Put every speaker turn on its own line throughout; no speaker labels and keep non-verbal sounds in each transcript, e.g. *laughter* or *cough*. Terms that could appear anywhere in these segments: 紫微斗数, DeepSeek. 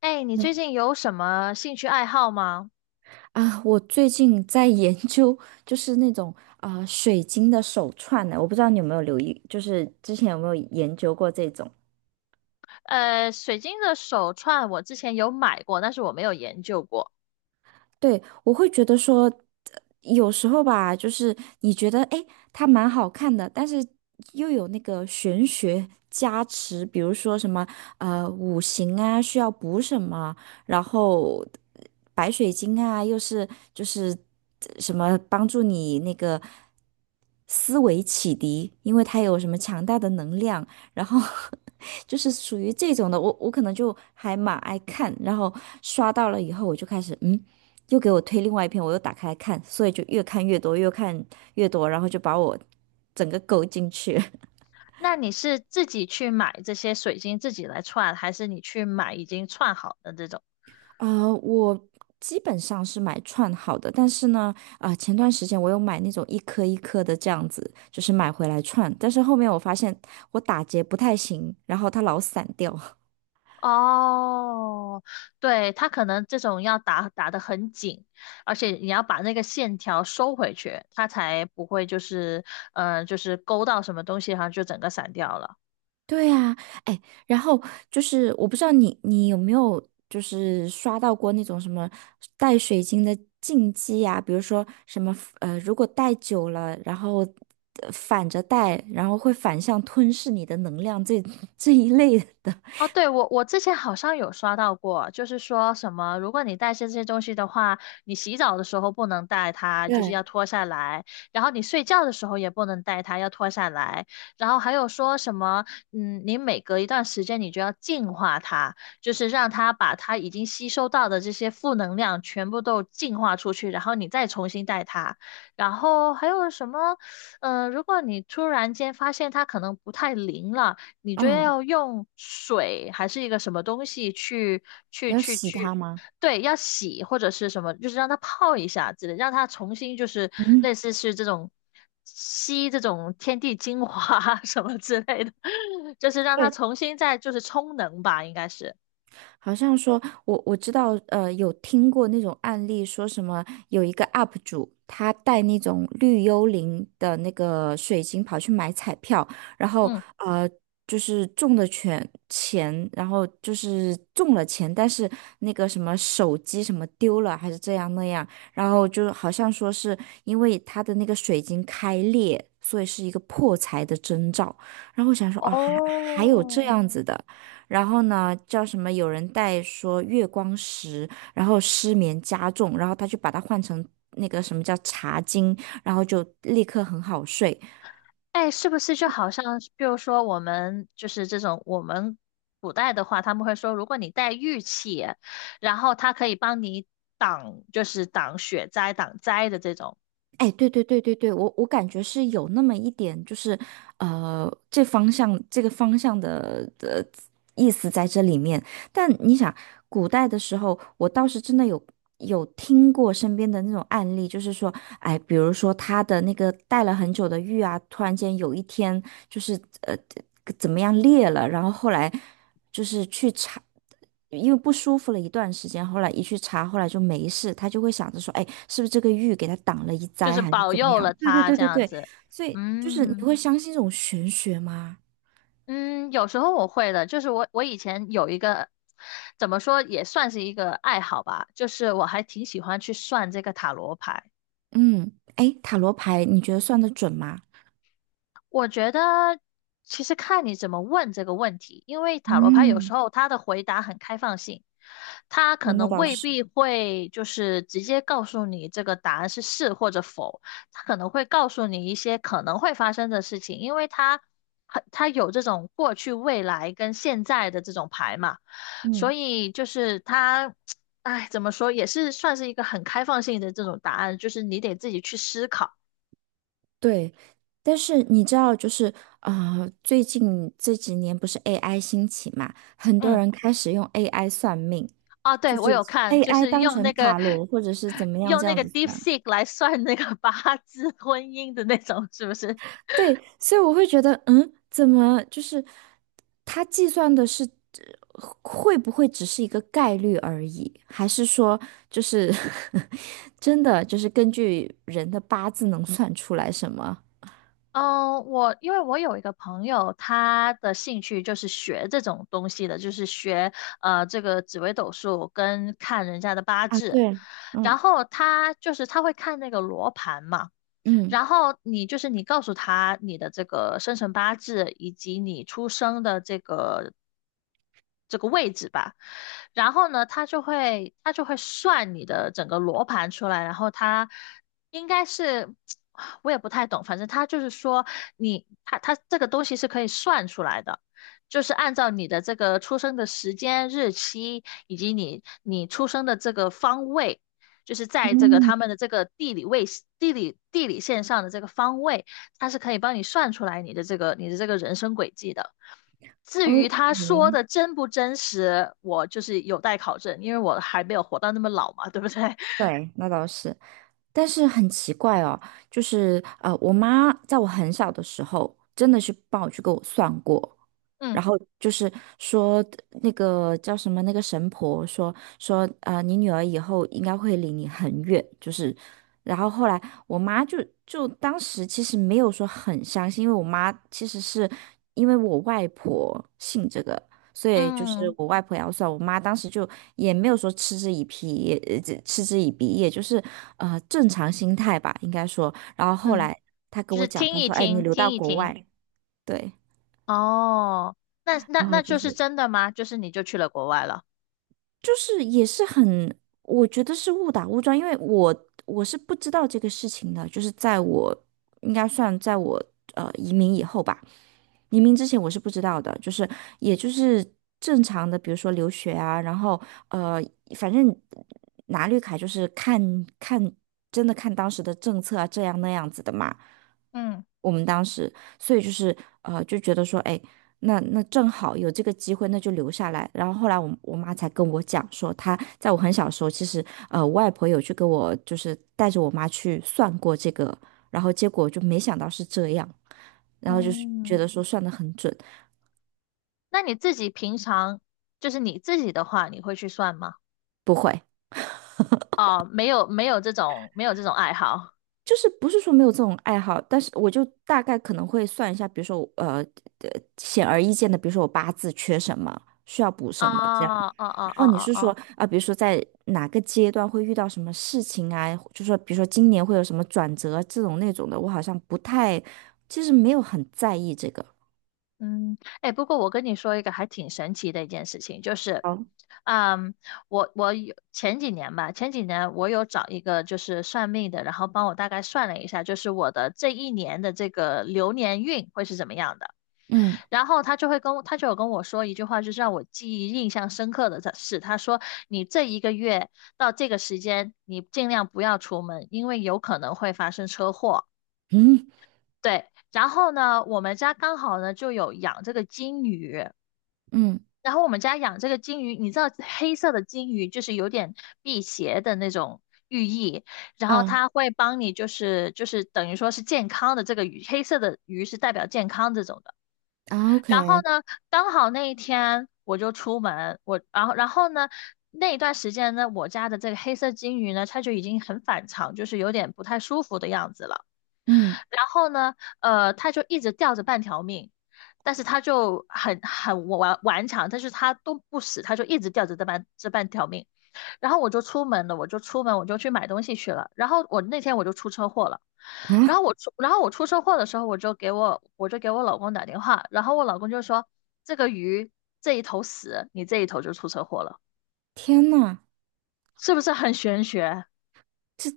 哎，你最
对
近有什么兴趣爱好吗？
啊，我最近在研究，就是那种水晶的手串呢，我不知道你有没有留意，就是之前有没有研究过这种？
水晶的手串我之前有买过，但是我没有研究过。
对，我会觉得说，有时候吧，就是你觉得诶，它蛮好看的，但是又有那个玄学加持，比如说什么五行啊需要补什么，然后白水晶啊又是就是什么帮助你那个思维启迪，因为它有什么强大的能量，然后 *laughs* 就是属于这种的，我可能就还蛮爱看，然后刷到了以后我就开始嗯。又给我推另外一篇，我又打开来看，所以就越看越多，越看越多，然后就把我整个勾进去。
那你是自己去买这些水晶自己来串，还是你去买已经串好的这种？
*laughs* 啊，我基本上是买串好的，但是呢，前段时间我有买那种一颗一颗的这样子，就是买回来串，但是后面我发现我打结不太行，然后它老散掉。*laughs*
哦，对，它可能这种要打打得很紧，而且你要把那个线条收回去，它才不会就是，就是勾到什么东西，然后就整个散掉了。
对呀，哎，然后就是我不知道你有没有就是刷到过那种什么带水晶的禁忌呀、比如说什么如果戴久了，然后反着戴，然后会反向吞噬你的能量这 *laughs* 这一类的。
哦，对，我之前好像有刷到过，就是说什么，如果你带这些东西的话，你洗澡的时候不能带它，就是
对。
要脱下来；然后你睡觉的时候也不能带它，要脱下来。然后还有说什么，嗯，你每隔一段时间你就要净化它，就是让它把它已经吸收到的这些负能量全部都净化出去，然后你再重新带它。然后还有什么，嗯，如果你突然间发现它可能不太灵了。你就
嗯。
要用水还是一个什么东西去，去
要洗它吗？
对，要洗或者是什么，就是让它泡一下之类，让它重新就是
嗯
类
嗯。
似是这种吸这种天地精华 *laughs* 什么之类的，就是让它
对，
重新再就是充能吧，应该是，
好像说，我知道，有听过那种案例，说什么有一个 UP 主，他带那种绿幽灵的那个水晶跑去买彩票，然后
嗯，
呃，就是中的全钱，然后就是中了钱，但是那个什么手机什么丢了，还是这样那样，然后就好像说是因为他的那个水晶开裂，所以是一个破财的征兆，然后我想说，哦，还还有这
哦，
样子的。然后呢，叫什么？有人带说月光石，然后失眠加重，然后他就把它换成那个什么叫茶精，然后就立刻很好睡。
哎，是不是就好像是比如说我们就是这种我们古代的话，他们会说，如果你带玉器，然后它可以帮你挡，就是挡雪灾、挡灾的这种，
哎，对对对对对，我我感觉是有那么一点，就是这方向这个方向的的意思在这里面。但你想，古代的时候，我倒是真的有听过身边的那种案例，就是说，哎，比如说他的那个戴了很久的玉啊，突然间有一天就是怎么样裂了，然后后来就是去查。因为不舒服了一段时间，后来一去查，后来就没事，他就会想着说，哎，是不是这个玉给他挡了一
就
灾，
是
还是
保
怎么
佑
样？
了
对对
他
对
这
对
样
对，
子。
所以就是你
嗯
会相信这种玄学吗？
嗯，有时候我会的，就是我以前有一个怎么说也算是一个爱好吧，就是我还挺喜欢去算这个塔罗牌。
嗯。哎，塔罗牌你觉得算得准吗？
我觉得其实看你怎么问这个问题，因为塔罗牌有时
嗯。
候它的回答很开放性，它可
哦那
能
倒
未
是。
必会就是直接告诉你这个答案是是或者否，它可能会告诉你一些可能会发生的事情，因为它很它有这种过去、未来跟现在的这种牌嘛，所
嗯。
以就是它，*tsk* 哎，怎么说也是算是一个很开放性的这种答案，就是你得自己去思考。
对。但是你知道，就是最近这几年不是 AI 兴起嘛，很多
嗯。
人开始用 AI 算命，
啊，
就
对，我
是
有看，就
AI
是
当成塔罗或者是怎么样
用
这
那
样
个
子算。
DeepSeek 来算那个八字婚姻的那种，是不是？
对，所以我会觉得，嗯，怎么就是他计算的是会不会只是一个概率而已，还是说就是 *laughs* 真的就是根据人的八字能算出来什么？
嗯，我因为我有一个朋友，他的兴趣就是学这种东西的，就是学这个紫微斗数跟看人家的八
啊，
字，
对，
然
嗯
后他就是他会看那个罗盘嘛。
嗯
然后你就是你告诉他你的这个生辰八字以及你出生的这个位置吧，然后呢，他就会算你的整个罗盘出来，然后他应该是 *tsk* 我也不太懂，反正他就是说你他这个东西是可以算出来的。就是按照你的这个出生的时间、日期，以及你出生的这个方位，就是在这个他
嗯，
们的这个地理线上的这个方位，它是可以帮你算出来你的这个人生轨迹的。至于他
，OK,
说的真不真实，我就是有待考证，因为我还没有活到那么老嘛，对不对？*laughs*
对，那倒是。但是很奇怪哦，就是我妈在我很小的时候，真的是帮我去给我算过，然
嗯
后就是说那个叫什么那个神婆说你女儿以后应该会离你很远，就是，然后后来我妈就就当时其实没有说很相信，因为我妈其实是因为我外婆信这个，所以就是
嗯
我外婆也要算，我妈当时就也没有说嗤之以鼻，也这嗤之以鼻，也就是正常心态吧，应该说。然后后
嗯，
来她跟
就
我
是
讲，
听
她
一
说："哎，你
听，
留到
听一
国
听。
外，对，
哦，那那
然后
那
就
就是
是
真的吗？就是你就去了国外了。
就是也是很，我觉得是误打误撞，因为我是不知道这个事情的，就是在我应该算在我移民以后吧。移民之前我是不知道的，就是也就是正常的，比如说留学啊，然后呃，反正拿绿卡就是看看真的看当时的政策啊，这样那样子的嘛。
嗯
我们当时，所以就是就觉得说，哎，那那正好有这个机会，那就留下来。然后后来我妈才跟我讲说，她在我很小的时候，其实我外婆有去跟我就是带着我妈去算过这个，然后结果就没想到是这样。然后就是觉
嗯，
得说算的很准，
那你自己平常就是你自己的话，你会去算吗？
不会，
哦，没有没有这种爱好。
就是不是说没有这种爱好，但是我就大概可能会算一下，比如说我呃显而易见的，比如说我八字缺什么，需要补
哦
什么这样。
哦哦
然
哦
后你
哦
是说
哦，
啊，比如说在哪个阶段会遇到什么事情啊，就说比如说今年会有什么转折这种那种的，我好像不太，其实没有很在意这个。
嗯，哎，不过我跟你说一个还挺神奇的一件事情，就是，
好。
嗯，我有前几年吧，前几年我有找一个就是算命的，然后帮我大概算了一下，就是我的这一年的这个流年运会是怎么样的。
嗯
然后他就有跟我说一句话，就是让我记忆印象深刻的是，他说你这一个月到这个时间，你尽量不要出门，因为有可能会发生车祸。
嗯
对，然后呢，我们家刚好呢就有养这个金鱼，
嗯
然后我们家养这个金鱼，你知道黑色的金鱼就是有点辟邪的那种寓意，然后
啊
它会帮你就是等于说是健康的这个鱼，黑色的鱼是代表健康这种的。
啊
然后
，OK,
呢，刚好那一天我就出门，我然后呢，那一段时间呢，我家的这个黑色金鱼呢，它就已经很反常，就是有点不太舒服的样子了。
嗯
然后呢，呃，它就一直吊着半条命，但是它就很顽强，但是它都不死，它就一直吊着这半条命。然后我就出门了，我就去买东西去了。然后我那天我就出车祸了。
啊，
然后我出车祸的时候，我就给我老公打电话，然后我老公就说这个鱼这一头死，你这一头就出车祸了，
天呐！
是不是很玄学？
这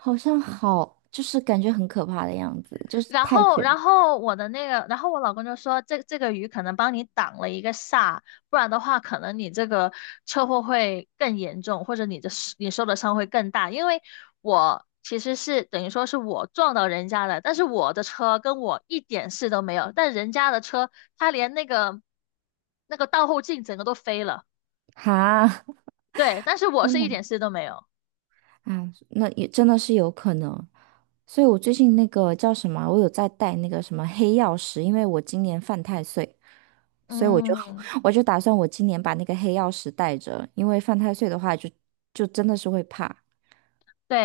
好像好，就是感觉很可怕的样子，就是太卷
然后我的那个，然后我老公就说，这个鱼可能帮你挡了一个煞，不然的话，可能你这个车祸会更严重，或者你受的伤会更大。因为我其实是等于说是我撞到人家的，但是我的车跟我一点事都没有，但人家的车，他连那个倒后镜整个都飞了，
哈，*laughs*
对，但是我
天
是
呐，
一点事都没有。
啊，那也真的是有可能。所以我最近那个叫什么啊，我有在带那个什么黑曜石，因为我今年犯太岁，所以我就
嗯，
*laughs* 我就打算我今年把那个黑曜石带着，因为犯太岁的话就就真的是会怕，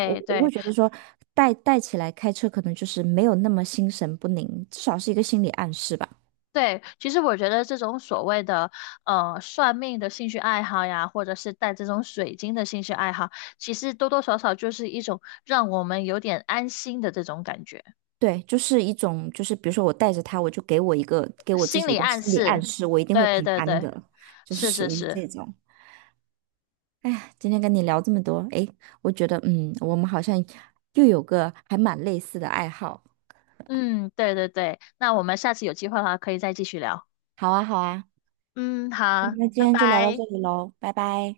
我我会
对。
觉得说带带起来开车可能就是没有那么心神不宁，至少是一个心理暗示吧。
对，其实我觉得这种所谓的算命的兴趣爱好呀，或者是带这种水晶的兴趣爱好，其实多多少少就是一种让我们有点安心的这种感觉，
对，就是一种，就是比如说我带着他，我就给我一个给我自
心
己一
理
个
暗
心理暗
示。
示，我一定会
对
平
对
安
对，
的，就是
是是
属于这
是，
种。哎呀，今天跟你聊这么多，哎，我觉得嗯，我们好像又有个还蛮类似的爱好。
嗯，对对对。那我们下次有机会的话，可以再继续聊。
好啊，好啊，
嗯，好，
那今
拜
天就聊到
拜。
这里喽，拜拜。